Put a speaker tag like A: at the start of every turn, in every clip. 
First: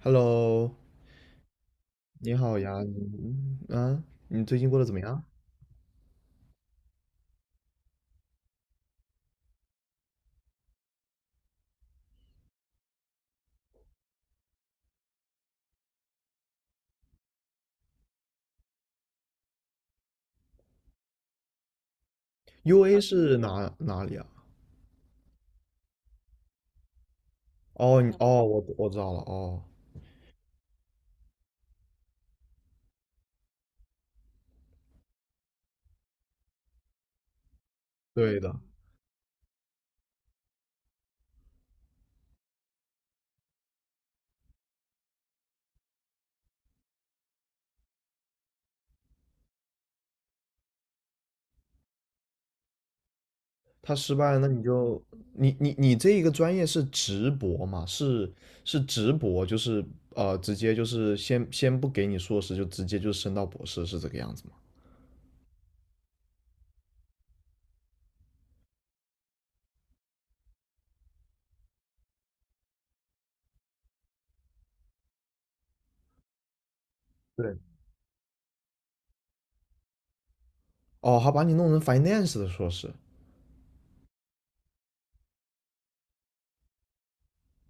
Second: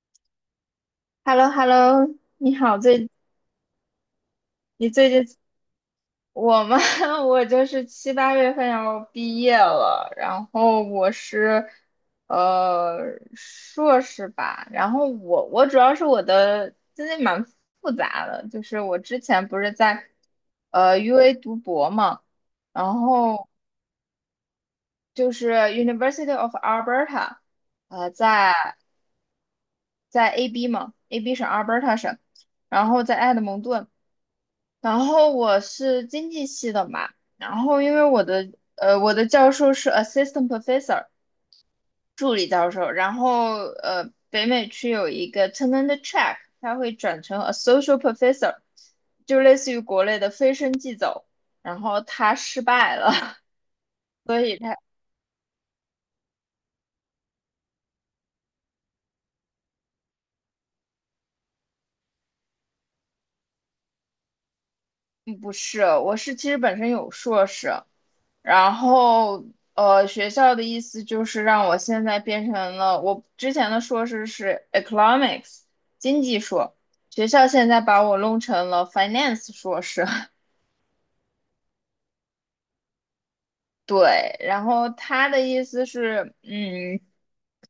A: Hello，
B: h e l l o h e l l o
A: 你
B: 你
A: 好呀，
B: 好，最
A: 嗯，啊你最近过得
B: 你
A: 怎么
B: 最
A: 样
B: 近我嘛，我就是七八月份要毕业了，然后我是硕士吧。然后我主要是我的经历蛮复杂的。就是我之前不是在UA 读博嘛，然
A: ？UA 是
B: 后
A: 哪里啊？
B: 就是 University of Alberta，
A: 哦，你哦，
B: 在
A: 我知道了，哦，
B: AB 嘛，AB 省 Alberta 省，然后在埃德蒙顿。然后我是经济系的嘛。然后因为我
A: 对
B: 的
A: 的。
B: 教授是 assistant professor 助理教授。然后北美区有一个 tenure track，他会转成 associate professor，就类似于国内的飞升即走，然后他失败了。
A: 他失 败了，
B: 所
A: 那
B: 以
A: 你
B: 他
A: 就你你你这一个专业是直博嘛？是是直博，就是直接就是先不给你硕士，就直接就升到博士，是这个样子吗？
B: 嗯不是，我是其实本身有硕士。然后学校的意思就是让我现在变成了，我之前的硕士是 economics 经济硕，学校
A: 对。
B: 现在把我弄成了 finance 硕士。
A: 哦，还把你弄成 finance 的硕士。
B: 对，然后他的意思是，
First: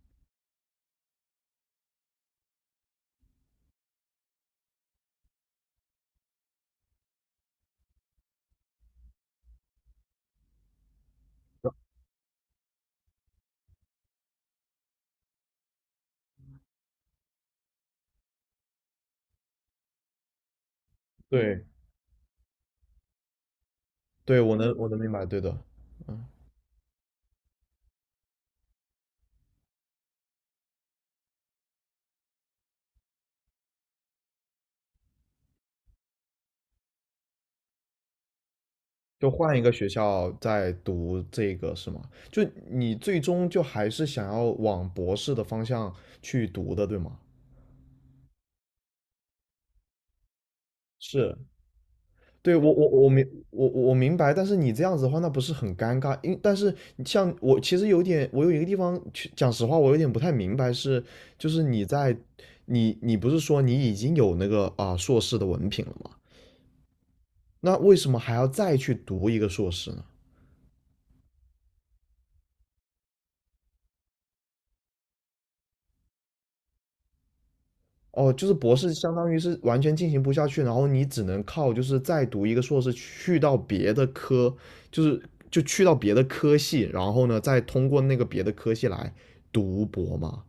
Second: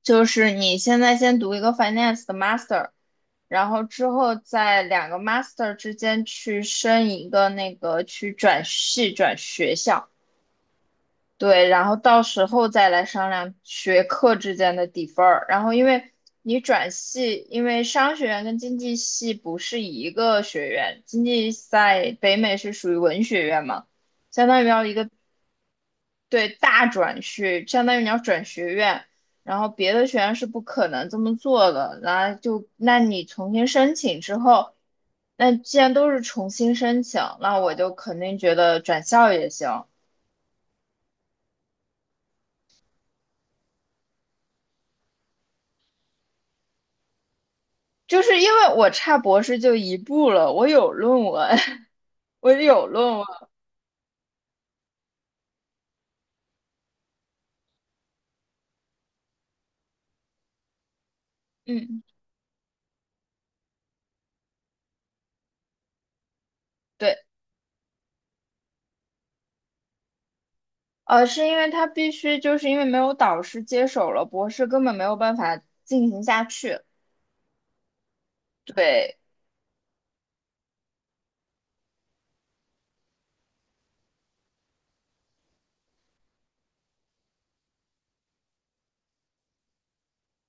B: 就是你现在先读一个 finance 的 master，然后之后在两个 master 之间去升一个那个去转系转学校。对，然后到时候再来商量学科之间的底分儿。然后，因为你转系，因为商学院跟经济系不是一个学院，经济
A: 对。
B: 在北美是属于文学院嘛，
A: 对，
B: 相
A: 我
B: 当于
A: 能
B: 要
A: 我
B: 一
A: 能
B: 个
A: 明白，对的，嗯。
B: 对大转学，相当于你要转学院。然后别的学院是不可能这么做的。然后就，那你重新申请之后，那既然都是重新申请，那我就肯定觉得转
A: 就
B: 校也
A: 换一个
B: 行。
A: 学校再读这个是吗？就你最终就还是想要往博士的方向去读的，对吗？
B: 就是因为我差博士就一步了，我有论
A: 是，
B: 文。我
A: 对，我
B: 有
A: 我我
B: 论文，
A: 明我我明白，但是你这样子的话，那不是很尴尬？但是像我其实有点，我有一个地方，去讲实话，我有点不太明白是，就是你
B: 嗯，
A: 在你你不是说你已经有那个啊、硕士的文凭了吗？
B: 对。
A: 那为什么还要再去读一个硕士呢？
B: 是因为他必须，就是因为没有导师接手了，博士根本没有办法进行下去。
A: 哦，就是博士相
B: 对
A: 当于是完全进行不下去，然后你只能靠就是再读一个硕士去到别的科，就是就去到别的科系，然后呢再通过那个别的科系来读博嘛。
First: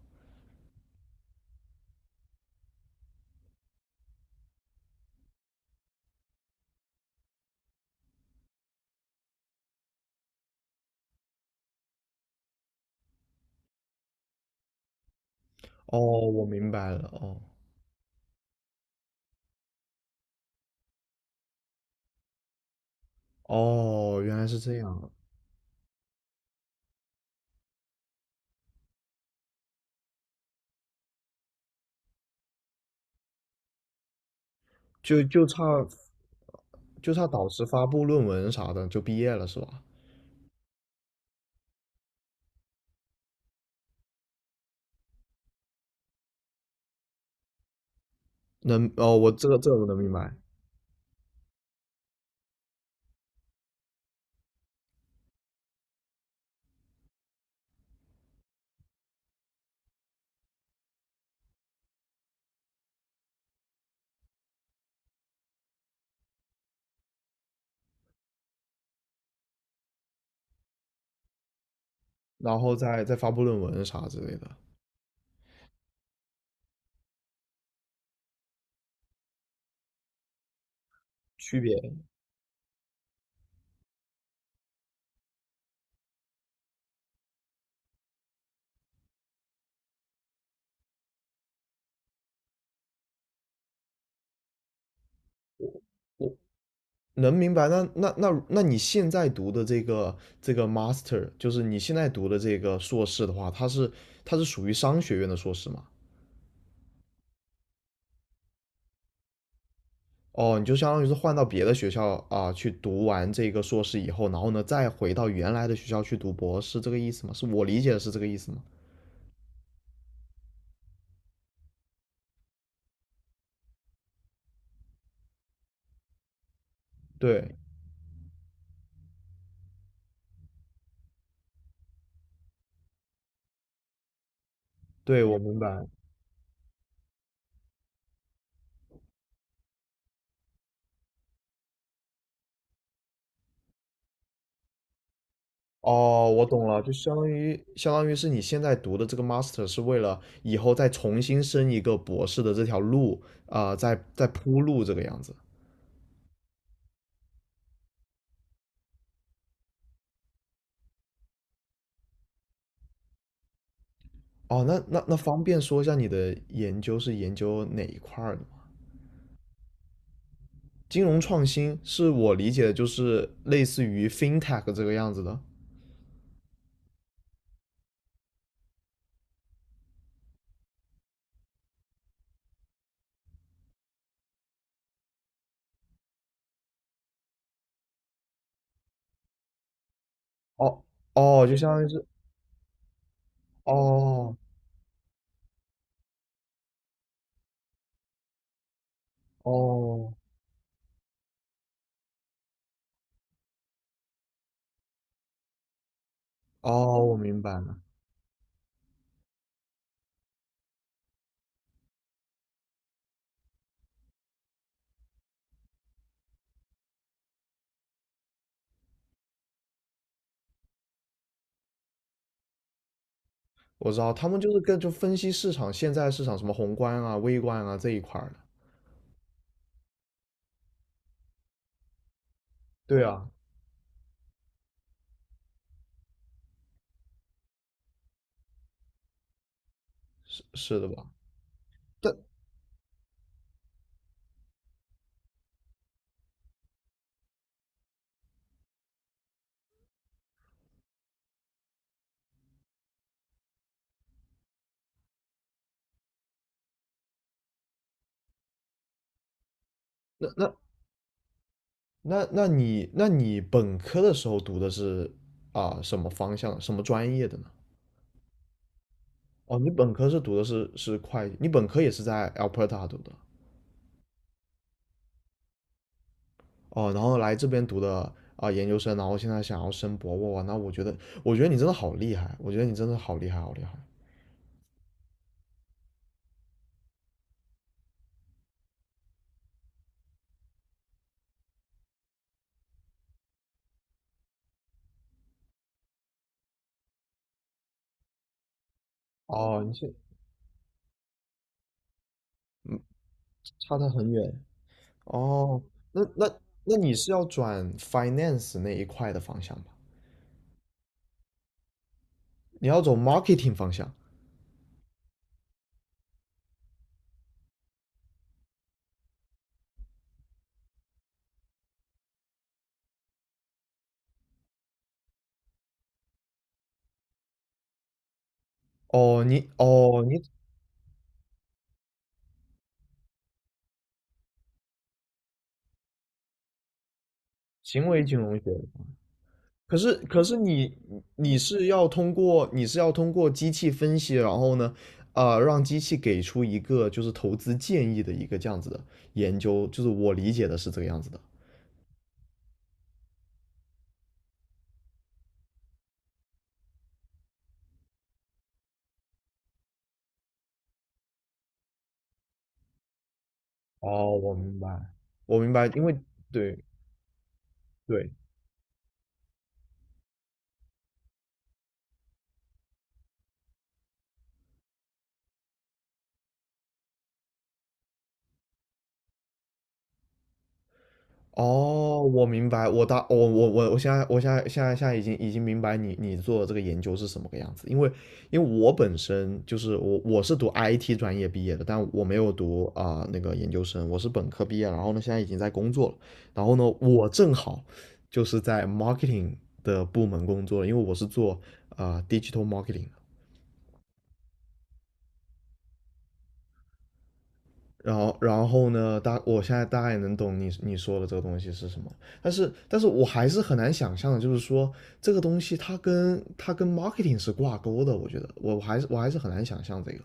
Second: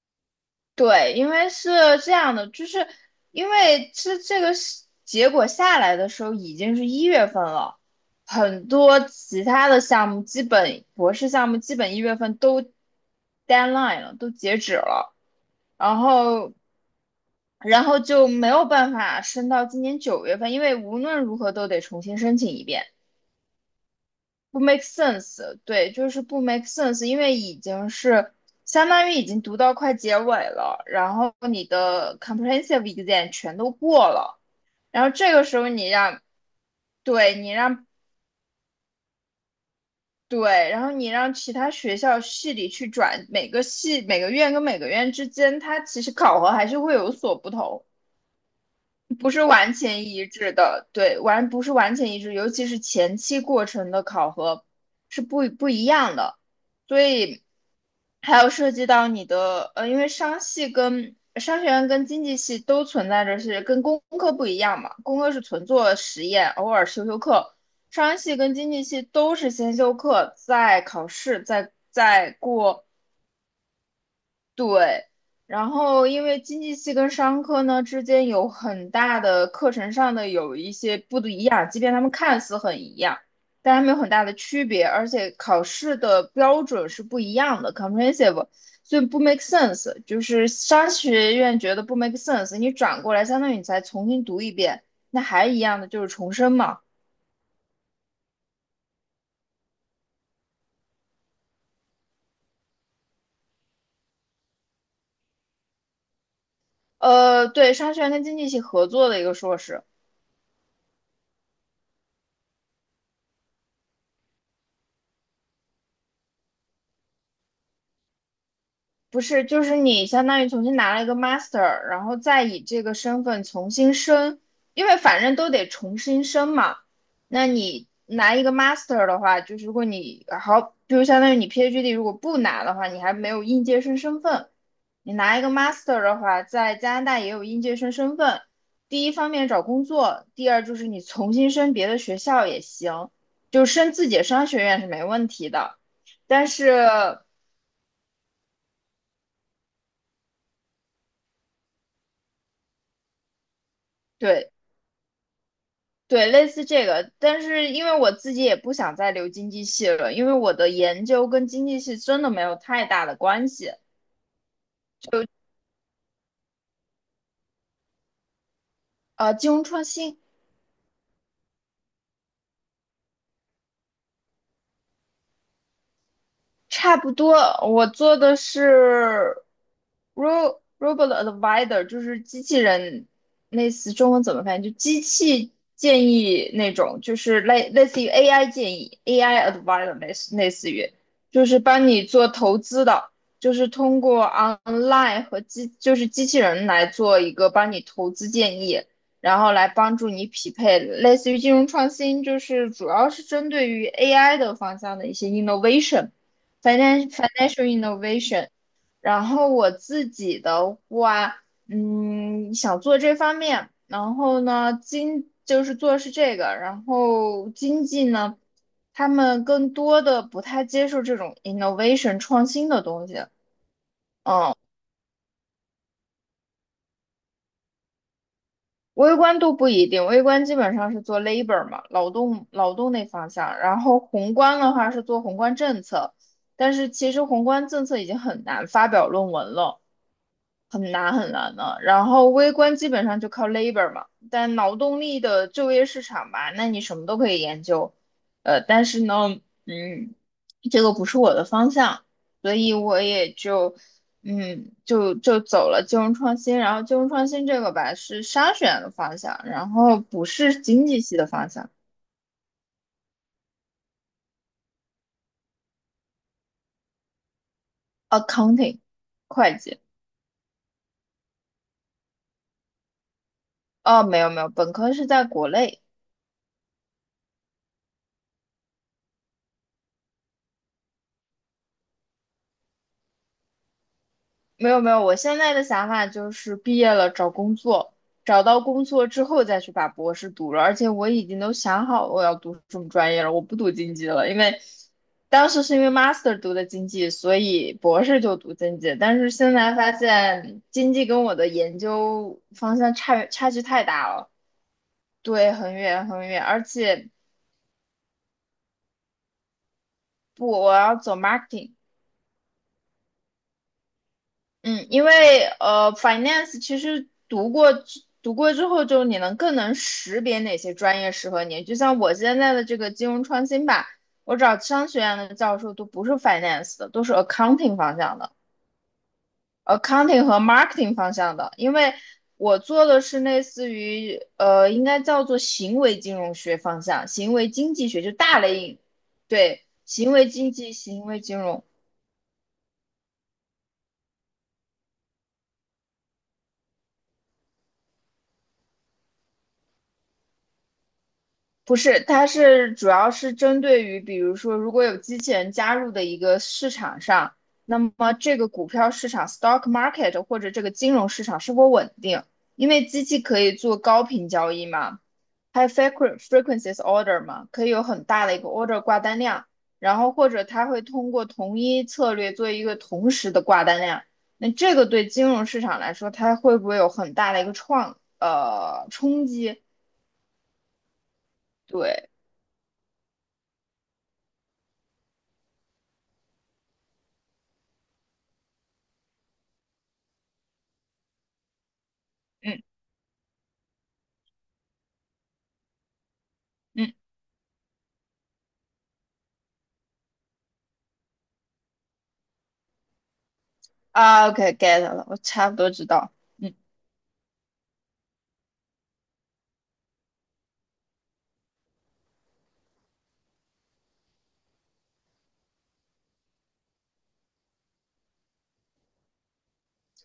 B: 对，因为是这样的。就是因为这个是结果下来的时候已经是一月份了，很多其他的项目基本博士项目基本一月份都 deadline 了，都截止了。然
A: 哦，我
B: 后
A: 明白了。哦
B: 就没有办法升到今年九月份，因为无论如何都得重新申请一遍，
A: 哦原来是
B: 不
A: 这
B: make
A: 样，
B: sense。对，就是不 make sense，因为已经是相当于已经读到快结尾了，然后你的 comprehensive exam 全都过了。然后
A: 就
B: 这个
A: 就
B: 时候
A: 差
B: 你让，
A: 就差
B: 对
A: 导
B: 你
A: 师发
B: 让
A: 布论文啥的就毕业了是吧？
B: 对，然后你让其他学校系里去转。每个系每个院跟每个院之间，它其实考核还是会有所不同。
A: 哦，
B: 不
A: 我
B: 是
A: 这个这
B: 完
A: 个我能
B: 全
A: 明
B: 一
A: 白。
B: 致的，对，不是完全一致，尤其是前期过程的考核是不一样的。所以还有涉及到你的，因为商学院跟经济系都存在着是跟工科不一样嘛，工科是纯做实验，偶尔修修课。商系跟经济系都是先修课，再考试，再
A: 然后
B: 过，
A: 再发布论文啥之类的
B: 对。然后因为经济系跟商科呢之间有很大的课程上的有一些不一
A: 区
B: 样，
A: 别。
B: 即便他们看似很一样，但他们有很大的区别，而且考试的标准是不一样的，comprehensive，所以不 make sense。就是商学院觉得不 make sense，你转过来相当于你再重新读一遍，那还一样的就是重
A: 我
B: 申嘛。
A: 能明白，那你现在读的这个 master,就是你现在读的这个硕士的话，它是属于商学院的硕士吗？
B: 对，商学院跟经济系合作的一个硕士。
A: 哦，你就相当于是换到别的学校啊，去读完这个硕士以后，然后呢再回到原来的学校去读博士，这个意思吗？是我理解的是这个意思吗？
B: 不是，就是你相当于重新拿了一个 master，然后再以这个身份重新申，因为反正都得重新申嘛。那
A: 对，
B: 你拿一个 master 的话，就是如果你好，就是相当于你 PhD 如果不拿的话，你还没有应届生身份。你
A: 对，我
B: 拿一个
A: 明白。
B: master 的话，在加拿大也有应届生身份。第一方面找工作，第二就是你重新申别的学校也行，就申自己的商学院是没问题的。
A: 哦，我
B: 但
A: 懂了，
B: 是，
A: 就相当于是你现在读的这个 master 是为了以后再重新升一个博士的这条路啊，在在
B: 对，
A: 铺路这个样子。
B: 对，类似这个。但是因为我自己也不想再留经济系了，因为我的研究跟经济系真的没有太大的关系。
A: 哦，那
B: 就
A: 方便说一下你的研究是研究哪一块儿的吗？
B: 金融创新，
A: 金融创新是我理解的，就是类似于 fintech 这个样子的。
B: 差不多。我做的是 robot advisor，就是机器人，类似中文怎么翻译？就机器建议那种，就是类似于 AI 建议，AI advisor 类似
A: 哦，
B: 于，
A: 哦，
B: 就
A: 就
B: 是
A: 相当
B: 帮
A: 于
B: 你
A: 是。
B: 做投资的，就是通过
A: 哦，
B: online 和就是机器人来做一个帮你投资建议，然后来帮助
A: 哦，
B: 你匹配，类似于金融创新，就是主要是针对于 AI 的方向的一些 innovation。
A: 哦，我明白
B: Financial
A: 了，
B: innovation。然后我自己的话，想做这方面，然后呢，就是做的是这个。然后经济呢，他们更多的不太接受这种 innovation 创新的东西。
A: 我知道他们就是跟就分析市场现在市场什么宏观啊、微观啊这一块儿的。
B: 微观都不一定，微观基本上是做 labor 嘛，劳动
A: 对
B: 那
A: 啊，
B: 方向，然后宏观的话是做宏观政策，但是其实宏观政策已经很难发表论文了。
A: 是是的
B: 很
A: 吧？
B: 难很难的。然
A: 但
B: 后微观基本上就靠 labor 嘛，但劳动力的就业市场吧，那你什么都可以研究。但是呢，嗯，这个不是我的方向，所以我也就，就走了金融创新。然后金融创新这个吧是商学院的方向，然后不是经济系的方向
A: 那那你那你本科的时候读的是啊什么方向、什么专业的呢？
B: ，accounting 会
A: 哦，你
B: 计。
A: 本科是读的是会计，你本科也是在 Alberta 读的。
B: 哦，没有没有，本科是在国内。
A: 哦，然后来这边读的啊、研究生，然后现在想要升博哇。那我觉得我觉得你真的好厉害，我觉得你真的好厉害，好厉害。
B: 没有没有，我现在的想法就是毕业了找工作，找到工作之后再去把博士读了。而且我已经都想好我要读什么专业了，我不读经济了，因为当时是因为 master 读的经济，所以博士就读经济。但是现
A: 哦，你
B: 在
A: 是
B: 发现经济跟我的研究方向差距
A: 差
B: 太
A: 的很
B: 大了。
A: 远。
B: 对，
A: 哦，
B: 很
A: 那
B: 远很
A: 那
B: 远。而
A: 那你
B: 且
A: 是要转 finance 那一块的方向吧？
B: 不，我要走 marketing。
A: 你要走 marketing 方向？
B: 嗯，因为finance 其实读过之后，就你能更能识别哪些专业适合你。就像我现在的这个金融创新吧，我找商学院的教授都不是 finance 的，都是 accounting 方向的
A: 哦，你
B: ，accounting 和 marketing 方向的。因为我做的是类似于应该叫做行为金融学方向，行为经
A: 行
B: 济学
A: 为
B: 就
A: 金融
B: 大
A: 学。
B: 类，对，
A: 可是，
B: 行
A: 可
B: 为
A: 是
B: 经济、
A: 你
B: 行为
A: 你
B: 金融。
A: 是要通过机器分析，然后呢，啊，让机器给出一个就是投资建议的一个这样子的研究，就是我理解的是这个样子的。
B: 不是，它是主要是针对于，比如说，如果有机器人加入的一个市场上，那么这个股票市场（ （stock market） 或者这个金融市场是否稳定？因为机器可以做高
A: 哦，
B: 频
A: 我
B: 交
A: 明
B: 易
A: 白。
B: 嘛，
A: 我明
B: 还
A: 白，
B: 有
A: 因为 对。
B: frequencies order 嘛，可以有很
A: 对，
B: 大的一个 order 挂单量，然后或者它会通过同一策略做一个同时的挂单量。那这个对金融市场来说，它会不会有很大的一个冲击？
A: 哦，
B: 对，
A: 我明白。我大我我我我现在我现在现在现在已经已经明白你做的这个研究是什么个样子，因为我本身就是我是读 IT 专业毕业的，但我没有
B: 嗯
A: 读啊、那个研究生，我是本科毕业，然后呢现在已经在工作了，然后呢
B: 嗯。
A: 我正好就是在 marketing 的部门工作，因为我是做啊、digital marketing。
B: 啊，OK，get 了，我差不多知道。嗯，
A: 然后，然后呢？我现在大概也能懂你说的这个东西是什么，但是，但是我还是很难想象的，就是说这个东西它跟 marketing 是挂钩的，我觉得，我还是很难想象这个。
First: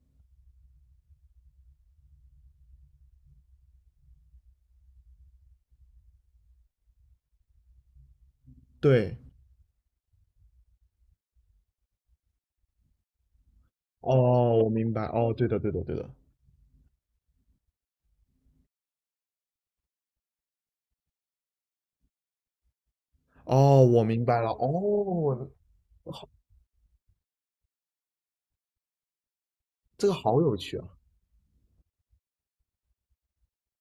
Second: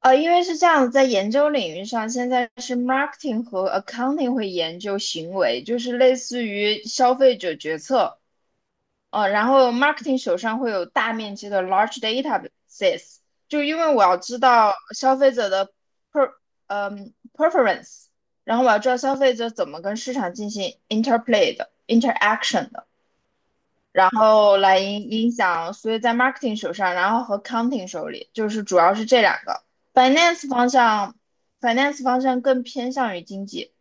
B: 因为是这样，在研究领域上，现在是 marketing 和 accounting 会研究行为，就是类似于消费者决策。
A: 对，
B: 然后 marketing 手上会有大面积的 large databases，就因为我要知
A: 哦，我
B: 道
A: 明白，
B: 消费
A: 哦，对
B: 者
A: 的，
B: 的
A: 对的，对的，
B: per preference，然后我要知道消费者怎么跟市场进行 interplay 的 interaction 的。
A: 哦，我
B: 然
A: 明白了，
B: 后来影
A: 哦，
B: 响，所以在 marketing 手上，然后和 counting 手里，就是主要是这两个。
A: 这个好
B: finance
A: 有
B: 方
A: 趣啊。
B: 向，finance 方向更偏向于经济，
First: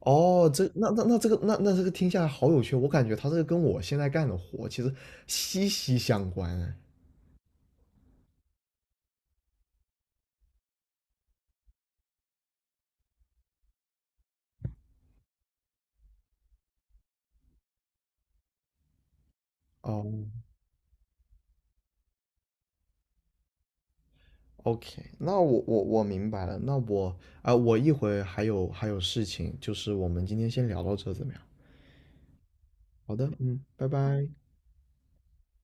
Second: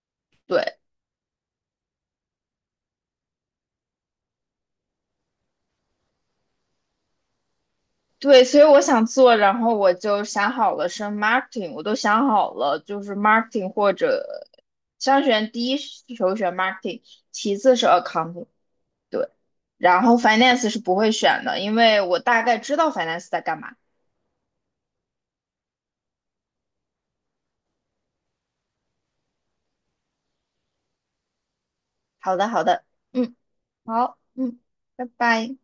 A: 哦，
B: 对
A: 这那那那这个那那这个听下来好有趣，我感觉它这个跟我现在干的活其实息息相关哎。
B: 对，所以我想做，然后我就想好了是 marketing，我都想好了，就是 marketing 或者商选第一首选 marketing，其次是 accounting，对，然后
A: 哦，
B: finance 是不会选的，因为我大概知道 finance 在干嘛。
A: OK,那我明白了。那我啊、我一会还有还有事情，就是我们今天先聊到这怎么样？
B: 好的，好的，
A: 好的，
B: 嗯，
A: 嗯，拜
B: 好，
A: 拜。
B: 嗯，拜拜。